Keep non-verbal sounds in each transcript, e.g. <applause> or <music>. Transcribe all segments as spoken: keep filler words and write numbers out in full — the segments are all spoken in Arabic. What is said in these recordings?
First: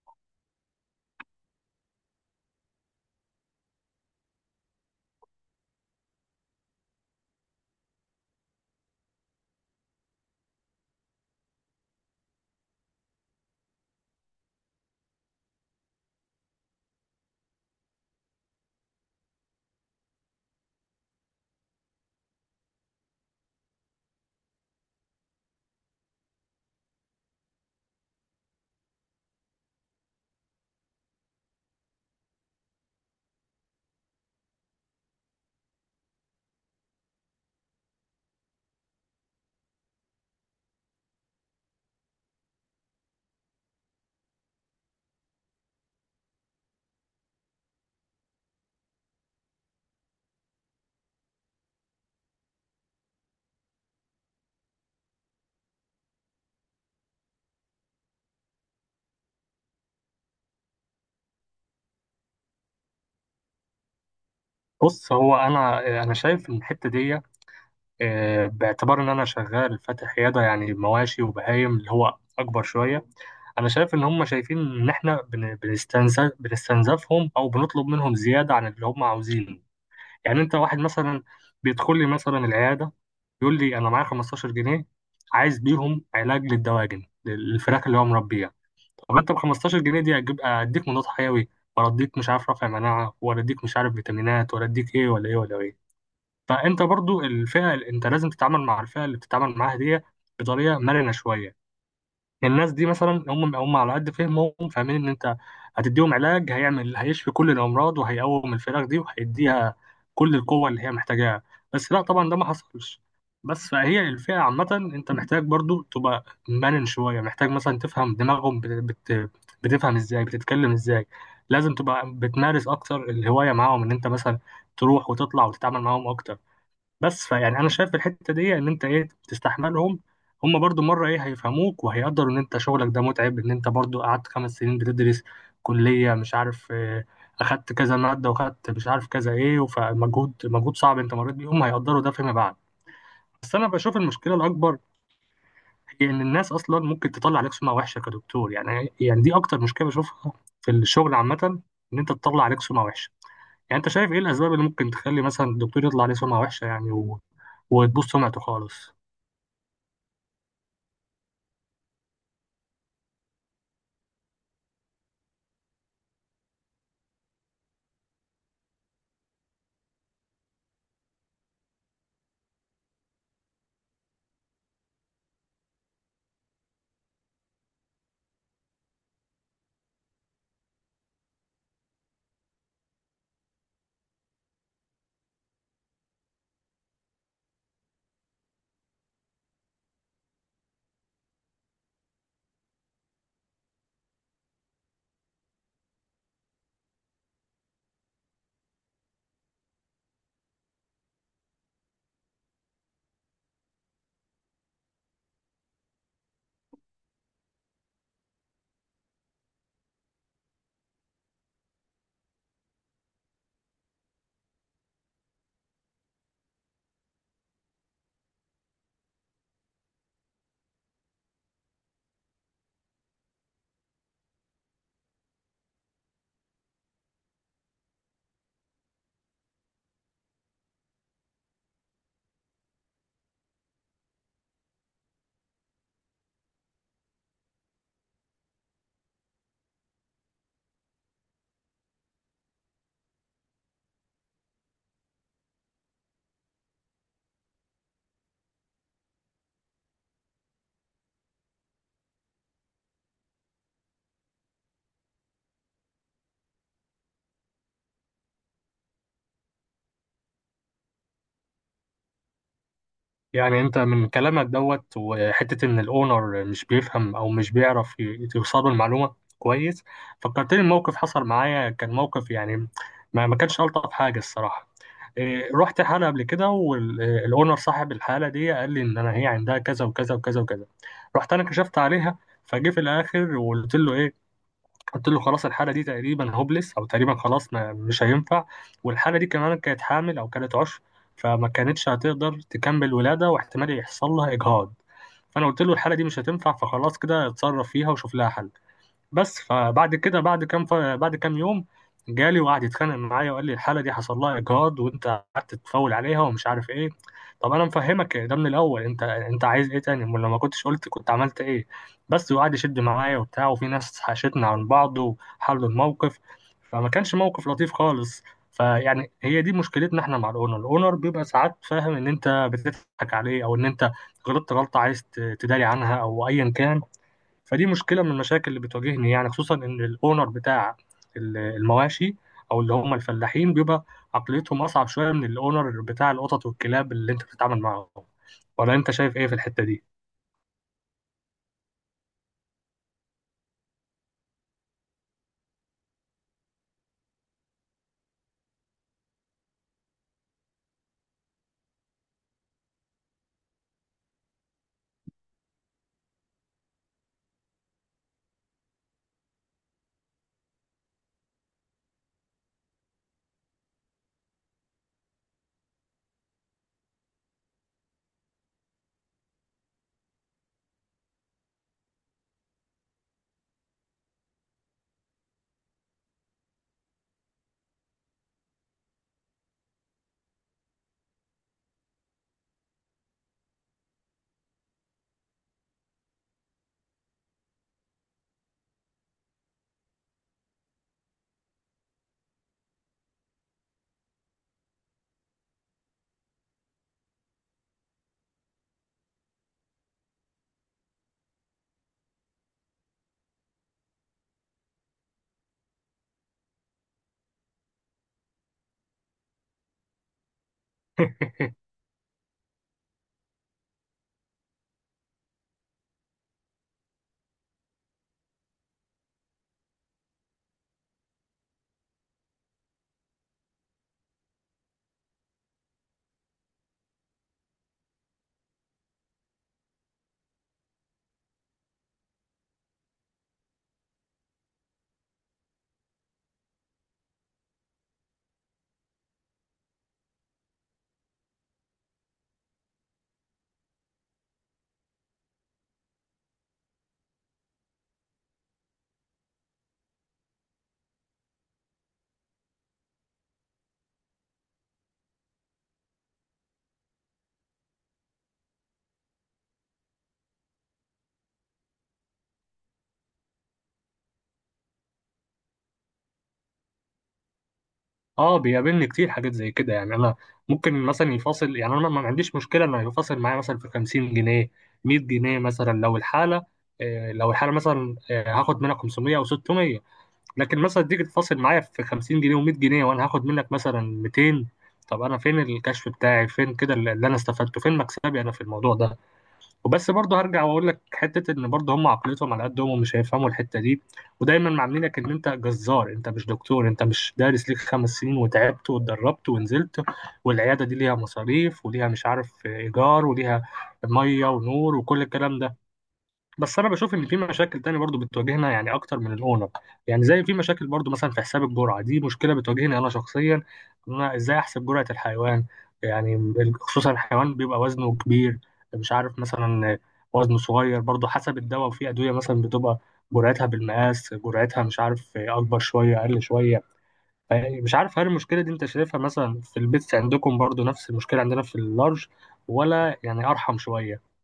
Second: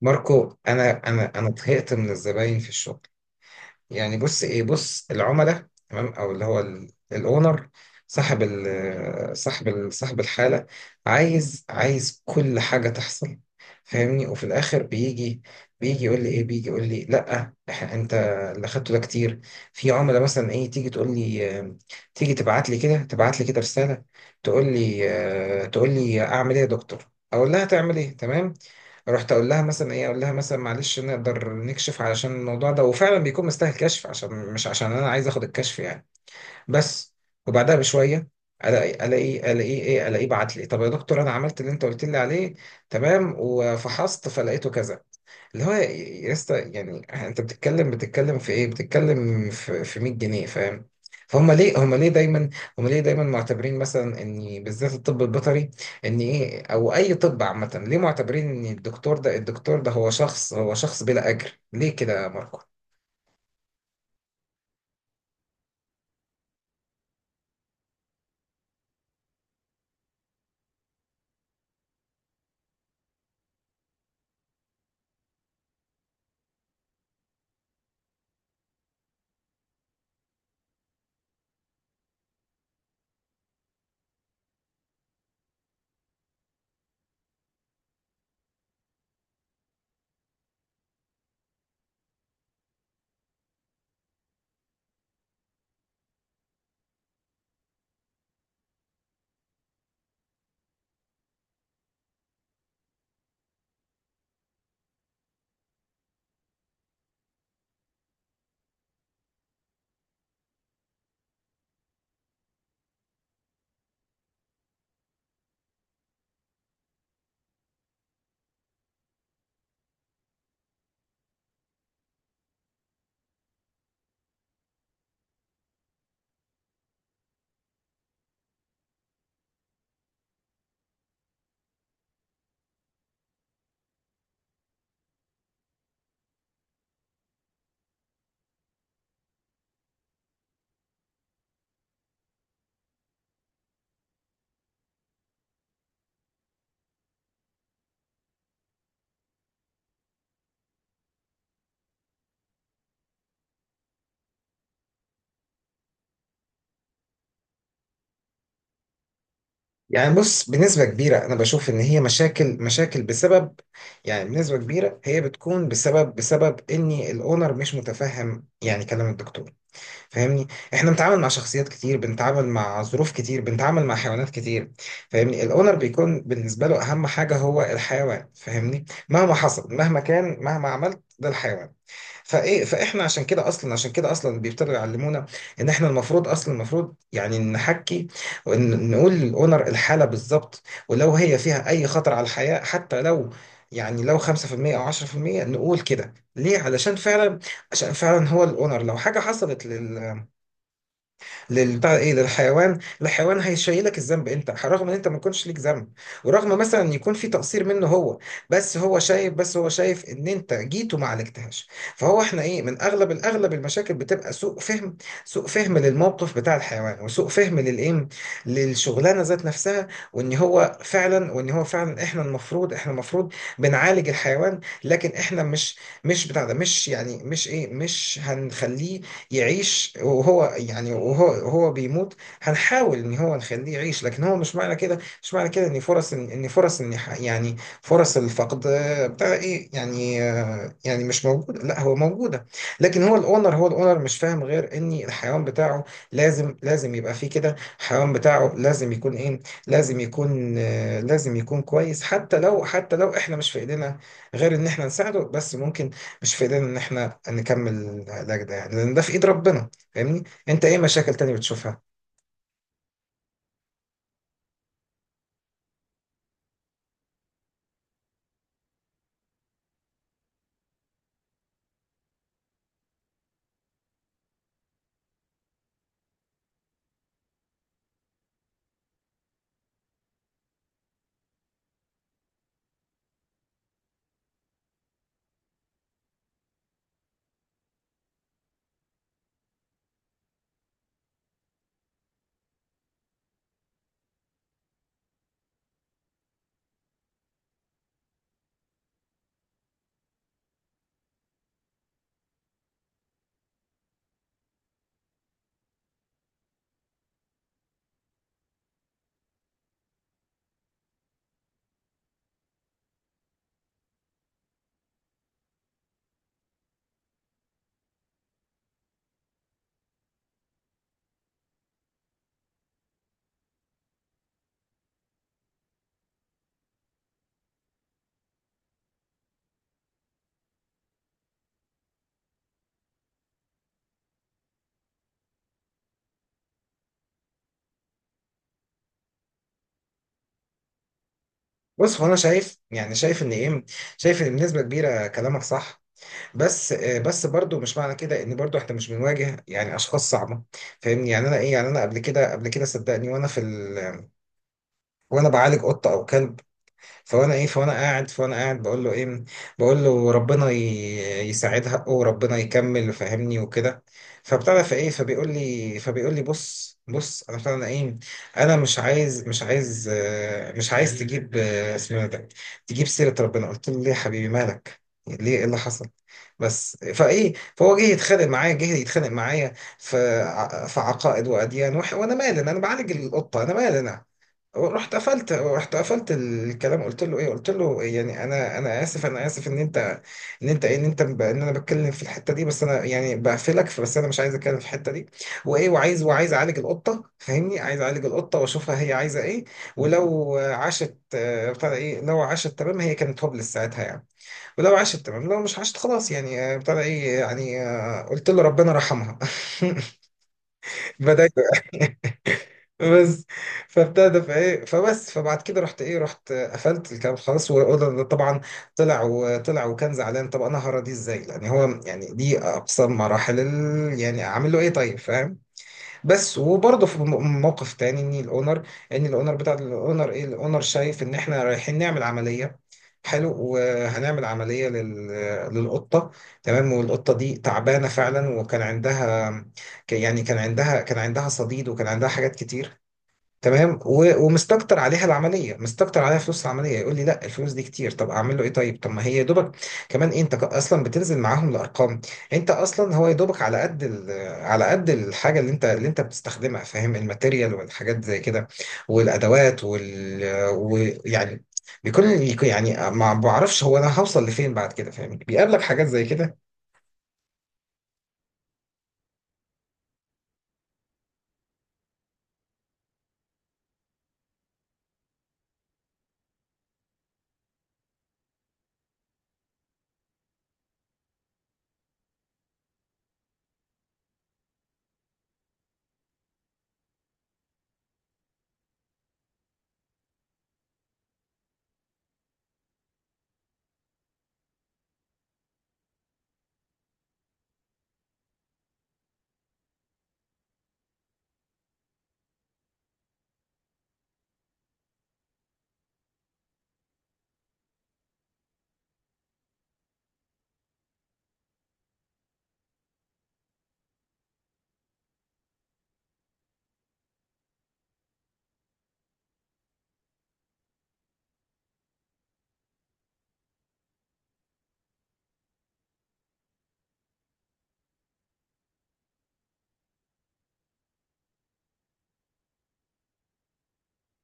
ماركو، انا انا انا طهقت من الزباين في الشغل. يعني بص، ايه، بص، العملاء، تمام، او اللي هو الاونر، صاحب ال صاحب ال صاحب الحاله عايز عايز كل حاجه تحصل، فاهمني؟ وفي الاخر بيجي بيجي يقول لي ايه، بيجي يقول لي لا، إح- انت اللي خدته ده كتير. في عملاء مثلا ايه، تيجي تقول لي آه، تيجي تبعت لي كده تبعت لي كده رساله، تقول لي آه، تقول لي اعمل ايه يا دكتور، اقول لها تعمل ايه، تمام. رحت اقول لها مثلا ايه اقول لها مثلا معلش نقدر نكشف علشان الموضوع ده، وفعلا بيكون مستاهل كشف، عشان مش عشان انا عايز اخد الكشف يعني. بس، وبعدها بشويه الاقي، الاقي الاقي ايه الاقي بعت لي، طب يا دكتور انا عملت اللي انت قلت لي عليه، تمام، وفحصت فلقيته كذا، اللي هو يا يا اسطى، يعني انت بتتكلم بتتكلم في ايه بتتكلم في في مية جنيه، فاهم؟ فهم ليه هم ليه دايما هم ليه دايما معتبرين مثلا ان بالذات الطب البيطري، ان ايه، او اي طب عامه، ليه معتبرين ان الدكتور ده الدكتور ده هو شخص هو شخص بلا اجر؟ ليه كده يا ماركو؟ بص، هو انا انا شايف الحته دي، آه، باعتبار ان انا شغال فاتح عياده يعني مواشي وبهايم اللي هو اكبر شويه. انا شايف ان هم شايفين ان احنا بن- بنستنزف بنستنزفهم او بنطلب منهم زياده عن اللي هم عاوزينه. يعني انت واحد مثلا بيدخل لي مثلا العياده يقول لي انا معايا خمستاشر جنيه عايز بيهم علاج للدواجن للفراخ اللي هو مربيها. طب انت ب خمستاشر جنيه دي اجيب اديك مضاد حيوي ولا اديك مش عارف رافع مناعه ولا اديك مش عارف فيتامينات ولا اديك ايه ولا ايه ولا ايه؟ فانت برضو الفئه اللي انت لازم تتعامل مع الفئه اللي بتتعامل معاها دي بطريقه مرنه شويه. الناس دي مثلا هم هم على قد فهمهم فاهمين ان انت هتديهم علاج هيعمل هيشفي كل الامراض وهيقوم الفراخ دي وهيديها كل القوه اللي هي محتاجاها. بس لا طبعا ده ما حصلش. بس فهي الفئه عامه، انت محتاج برضو تبقى مرن شويه، محتاج مثلا تفهم دماغهم بت... بت... بتفهم ازاي، بتتكلم ازاي. لازم تبقى بتمارس اكتر الهوايه معاهم، ان انت مثلا تروح وتطلع وتتعامل معاهم اكتر. بس فيعني انا شايف في الحته دي ان انت ايه تستحملهم، هم برضو مره ايه هيفهموك وهيقدروا ان انت شغلك ده متعب، ان انت برضو قعدت خمس سنين بتدرس كليه مش عارف، آه، اخدت كذا ماده واخدت مش عارف كذا ايه، فمجهود مجهود صعب انت مريت بيه هم هيقدروا ده فيما بعد. بس انا بشوف المشكله الاكبر هي ان الناس اصلا ممكن تطلع عليك سمعه وحشه كدكتور، يعني يعني دي اكتر مشكله بشوفها في الشغل عامه، ان انت تطلع عليك سمعه وحشه. يعني انت شايف ايه الاسباب اللي ممكن تخلي مثلا الدكتور يطلع عليه سمعه وحشه يعني و... وتبوظ سمعته خالص؟ يعني بص، بنسبة كبيرة أنا بشوف إن هي مشاكل مشاكل بسبب، يعني بنسبة كبيرة هي بتكون بسبب بسبب إن الأونر مش متفهم يعني كلام الدكتور، فاهمني؟ احنا بنتعامل مع شخصيات كتير، بنتعامل مع ظروف كتير، بنتعامل مع حيوانات كتير، فاهمني؟ الاونر بيكون بالنسبه له اهم حاجه هو الحيوان، فاهمني؟ مهما حصل، مهما كان، مهما عملت، ده الحيوان. فايه، فاحنا عشان كده اصلا، عشان كده اصلا بيبتدوا يعلمونا ان احنا المفروض اصلا، المفروض يعني نحكي ونقول للاونر الحاله بالظبط، ولو هي فيها اي خطر على الحياه، حتى لو يعني لو خمسة في المية او عشرة في المية، نقول كده. ليه؟ علشان فعلا، عشان فعلا هو الاونر لو حاجه حصلت لل لل- بتاع ايه للحيوان، الحيوان هيشيلك الذنب انت، رغم ان انت ما كنتش ليك ذنب، ورغم مثلا إن يكون في تقصير منه هو. بس هو شايف، بس هو شايف ان انت جيت وما عالجتهاش. فهو، احنا ايه، من اغلب الاغلب المشاكل بتبقى سوء فهم، سوء فهم للموقف بتاع الحيوان، وسوء فهم للايه، للشغلانه ذات نفسها. وان هو فعلا، وان هو فعلا احنا المفروض، احنا المفروض بنعالج الحيوان، لكن احنا مش، مش بتاع ده مش يعني مش ايه مش هنخليه يعيش وهو، يعني وهو هو بيموت. هنحاول ان هو نخليه يعيش، لكن هو مش معنى كده، مش معنى كده ان فرص ان، إن فرص ان ح- يعني فرص الفقد آه، بتاع ايه يعني آه، يعني مش موجوده، لا هو موجوده، لكن هو الاونر، هو الاونر مش فاهم غير ان الحيوان بتاعه لازم لازم يبقى فيه كده، الحيوان بتاعه لازم يكون ايه، لازم يكون آه، لازم يكون كويس، حتى لو، حتى لو احنا مش في ايدينا غير ان احنا نساعده، بس ممكن مش في ايدينا ان احنا نكمل العلاج ده يعني، لان ده في ايد ربنا، فاهمني؟ انت ايه مشاكل تانية بتشوفها؟ يعني انت من كلامك دوت وحته ان الاونر مش بيفهم او مش بيعرف ي- يوصله المعلومه كويس، فكرتني الموقف حصل معايا. كان موقف يعني، ما ما كانش الطف حاجه الصراحه. إيه، رحت حاله قبل كده والاونر صاحب الحاله دي قال لي ان انا هي عندها كذا وكذا وكذا وكذا، رحت انا كشفت عليها، فجه في الاخر وقلت له ايه، قلت له خلاص الحاله دي تقريبا هوبلس او تقريبا خلاص ما مش هينفع، والحاله دي كمان كانت حامل او كانت عشر، فما كانتش هتقدر تكمل ولاده واحتمال يحصل لها اجهاض، فانا قلت له الحاله دي مش هتنفع، فخلاص كده اتصرف فيها وشوف لها حل. بس فبعد كده بعد كام ف... بعد كام يوم جالي وقعد يتخانق معايا وقال لي الحاله دي حصل لها اجهاض وانت قعدت تفول عليها ومش عارف ايه. طب انا مفهمك ده من الاول، انت انت عايز ايه تاني؟ امال لو ما كنتش قلت كنت عملت ايه؟ بس وقعد يشد معايا وبتاع، وفي ناس حاشتنا عن بعض وحلوا الموقف، فما كانش موقف لطيف خالص. فيعني هي دي مشكلتنا احنا مع الاونر، الاونر بيبقى ساعات فاهم ان انت بتضحك عليه او ان انت غلطت غلطه عايز ت- تداري عنها او ايا كان. فدي مشكله من المشاكل اللي بتواجهني يعني، خصوصا ان الاونر بتاع ال- المواشي او اللي هم الفلاحين بيبقى عقليتهم اصعب شويه من الاونر بتاع القطط والكلاب اللي انت بتتعامل معاهم. ولا انت شايف ايه في الحته دي؟ بص، هو انا شايف يعني، شايف ان ايه، شايف ان بنسبه كبيره كلامك صح، بس آه، بس برضو مش معنى كده ان برضو احنا مش بنواجه يعني اشخاص صعبه، فاهمني؟ يعني انا ايه، يعني انا قبل كده قبل كده صدقني، وانا في ال... وانا بعالج قطه او كلب، فانا ايه، فانا قاعد فانا قاعد بقول له ايه بقول له ربنا ي- يساعد حقه وربنا يكمل، فاهمني؟ وكده، فابتدى، فايه، فبيقول لي فبيقول لي بص، بص انا فعلا ايه، انا مش عايز مش عايز آه، مش عايز تجيب آه، اسمه إيه ده، تجيب سيرة ربنا. قلت له ليه يا حبيبي، مالك، ليه، ايه اللي حصل؟ بس فايه، فهو جه يتخانق معايا، جه يتخانق معايا في ع- في عقائد واديان، وح- وانا مالي انا بعالج القطه، انا مالي انا. رحت قفلت رحت قفلت الكلام، قلت له ايه قلت له يعني انا انا اسف انا اسف ان انت، ان انت ايه ان انت ب- ان انا بتكلم في الحته دي، بس انا يعني بقفلك، بس انا مش عايز اتكلم في الحته دي، وايه وعايز وعايز اعالج القطه، فاهمني؟ عايز اعالج القطه واشوفها هي عايزه ايه، ولو عاشت، آه، بتاع ده ايه لو عاشت تمام، هي كانت هوبلس ساعتها يعني، ولو عاشت تمام، لو مش عاشت خلاص يعني، آه، بتاع ده ايه يعني آه، قلت له ربنا رحمها. <laughs> بدأت. <laughs> بس، فابتدى، فايه، فبس، فبعد كده رحت ايه، رحت قفلت الكلام خلاص. وده طبعا طلع، وطلع وكان زعلان. طب انا هرى دي ازاي يعني؟ هو يعني دي اقصى مراحل ال... يعني اعمل له ايه طيب، فاهم؟ بس، وبرضه في م- موقف تاني ان الاونر، ان الاونر بتاع الاونر ايه الاونر شايف ان احنا رايحين نعمل عمليه، حلو، وهنعمل عمليه لل... للقطه، تمام. والقطه دي تعبانه فعلا، وكان عندها ك- يعني كان عندها كان عندها صديد وكان عندها حاجات كتير، تمام. و- ومستكتر عليها العمليه، مستكتر عليها فلوس العمليه. يقول لي لا، الفلوس دي كتير. طب اعمل له ايه طيب؟ طب ما هي يا دوبك كمان، إيه، انت ك- اصلا بتنزل معاهم الارقام، انت اصلا هو يا دوبك على قد ال-، على قد الحاجه اللي انت، اللي انت بتستخدمها، فاهم؟ الماتيريال والحاجات زي كده، والادوات وال، ويعني بيكون، يعني ما بعرفش هو انا هوصل لفين بعد كده، فاهم؟ بيقابلك حاجات زي كده؟ اه، بيقابلني كتير حاجات زي كده. يعني انا ممكن مثلا يفاصل، يعني انا ما ما عنديش مشكله انه يفاصل معايا مثلا في خمسين جنيه، مئة جنيه مثلا، لو الحاله آه، لو الحاله مثلا آه، هاخد منها خمسميه او ستميه. لكن مثلا تيجي تفاصل معايا في خمسين جنيه و100 جنيه وانا هاخد منك مثلا ميتين، طب انا فين الكشف بتاعي، فين كده اللي اللي انا استفدته، فين مكسبي انا في الموضوع ده؟ وبس برضه هرجع واقول لك حته ان برضه هم عقليتهم على قدهم ومش هيفهموا الحته دي، ودايما معاملينك ان انت جزار، انت مش دكتور، انت مش دارس ليك خمس سنين وتعبت واتدربت ونزلت، والعياده دي ليها مصاريف وليها مش عارف ايجار وليها ميه ونور وكل الكلام ده. بس انا بشوف ان في مشاكل تانية برضو بتواجهنا يعني اكتر من الاونر، يعني زي في مشاكل برضو مثلا في حساب الجرعه، دي مشكله بتواجهني انا شخصيا، ان انا ازاي احسب جرعه الحيوان. يعني خصوصا الحيوان بيبقى وزنه كبير، مش عارف مثلا وزنه صغير، برضو حسب الدواء، وفي ادويه مثلا بتبقى جرعتها بالمقاس، جرعتها مش عارف اكبر شويه اقل شويه. يعني مش عارف هل المشكله دي انت شايفها مثلا في البيتس عندكم برضو نفس المشكله عندنا في اللارج، ولا يعني ارحم شويه؟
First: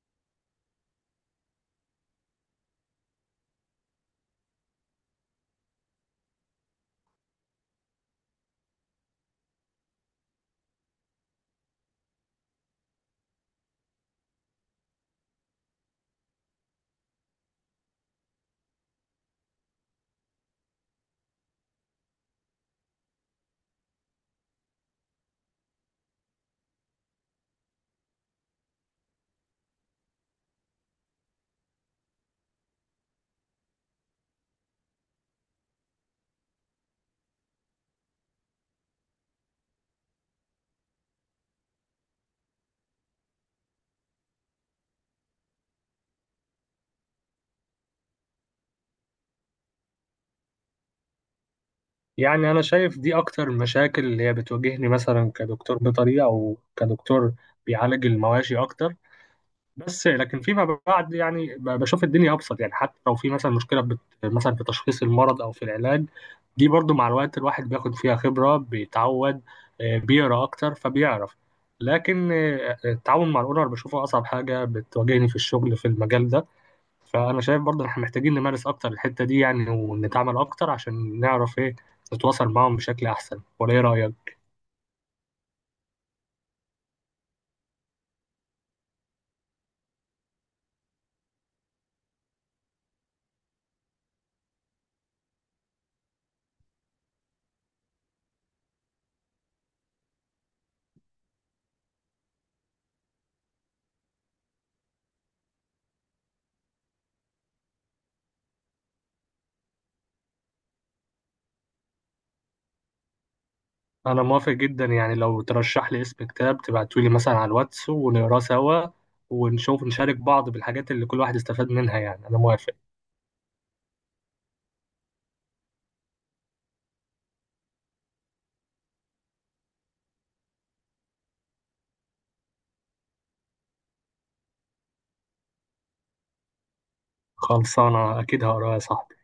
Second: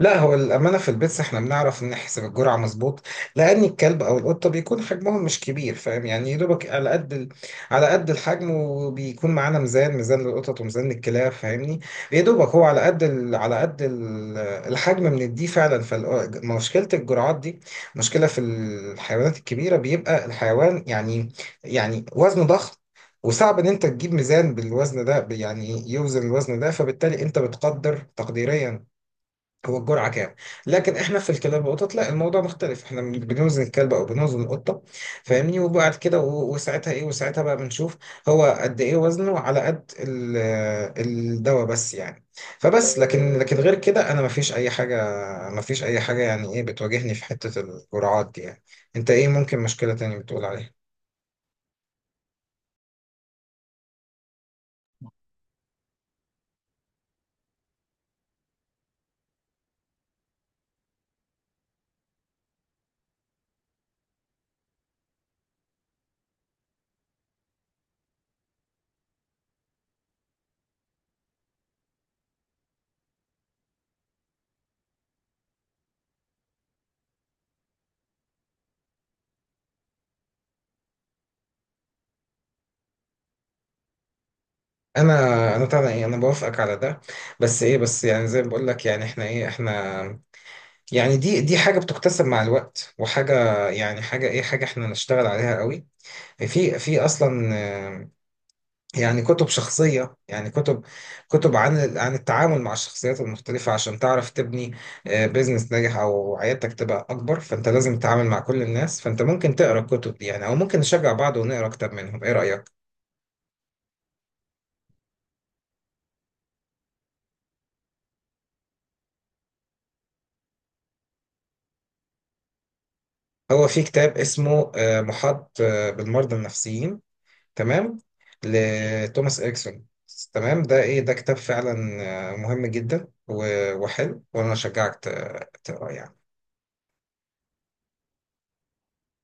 لا، هو الأمانة في البيتس احنا بنعرف نحسب الجرعة مظبوط، لأن الكلب أو القطة بيكون حجمهم مش كبير، فاهم يعني يا دوبك على قد ال... على قد الحجم. وبيكون معانا ميزان، ميزان للقطط وميزان للكلاب، فاهمني؟ يا دوبك هو على قد ال... على قد ال... الحجم بنديه فعلا. فمشكلة الجرعات دي، مشكلة في الحيوانات الكبيرة، بيبقى الحيوان يعني، يعني وزنه ضخم، وصعب ان انت تجيب ميزان بالوزن ده يعني يوزن الوزن ده، فبالتالي انت بتقدر تقديريا هو الجرعة كام. لكن احنا في الكلاب والقطط لا، الموضوع مختلف، احنا بنوزن الكلب او بنوزن القطة، فاهمني؟ وبعد كده و- وساعتها ايه، وساعتها بقى بنشوف هو قد ايه وزنه على قد ال- الدواء، بس يعني. فبس، لكن، لكن غير كده انا مفيش اي حاجة، مفيش اي حاجة يعني ايه بتواجهني في حتة الجرعات دي يعني. انت ايه ممكن مشكلة تانية بتقول عليها؟ يعني أنا شايف دي أكتر المشاكل اللي هي بتواجهني مثلا كدكتور بيطري أو كدكتور بيعالج المواشي أكتر. بس لكن فيما بعد يعني ب- بشوف الدنيا أبسط، يعني حتى لو في مثلا مشكلة بت... مثلا في تشخيص المرض أو في العلاج، دي برضو مع الوقت الواحد بياخد فيها خبرة، بيتعود، آه، بيقرأ أكتر فبيعرف. لكن آه، آه، التعاون مع الأونر بشوفه أصعب حاجة بتواجهني في الشغل في المجال ده. فانا شايف برضه إن احنا محتاجين نمارس اكتر الحته دي يعني، ونتعامل اكتر عشان نعرف ايه نتواصل معاهم بشكل احسن، ولا ايه رايك؟ انا انا طبعا ايه، انا بوافقك على ده، بس ايه، بس يعني زي ما بقول لك، يعني احنا ايه، احنا يعني دي، دي حاجة بتكتسب مع الوقت، وحاجة يعني حاجة ايه، حاجة احنا نشتغل عليها قوي في في اصلا. آه، يعني كتب شخصية، يعني كتب كتب عن ال-، عن التعامل مع الشخصيات المختلفة، عشان تعرف تبني آه، بيزنس ناجح او عيادتك تبقى اكبر. فانت لازم تتعامل مع كل الناس، فانت ممكن تقرا الكتب دي يعني، او ممكن نشجع بعض ونقرا كتاب منهم، ايه رأيك؟ انا موافق جدا، يعني لو ترشح لي اسم كتاب تبعته لي مثلا على الواتس ونقراه سوا، ونشوف نشارك بعض بالحاجات اللي كل واحد استفاد منها. يعني انا موافق. هو في كتاب اسمه آه، محاط آه، بالمرضى النفسيين، تمام، لتوماس إريكسون. تمام، ده إيه، ده كتاب فعلا آه، مهم جدا و- وحلو، وأنا أشجعك ت- تقراه يعني. خلصانه اكيد هقراه يا صاحبي.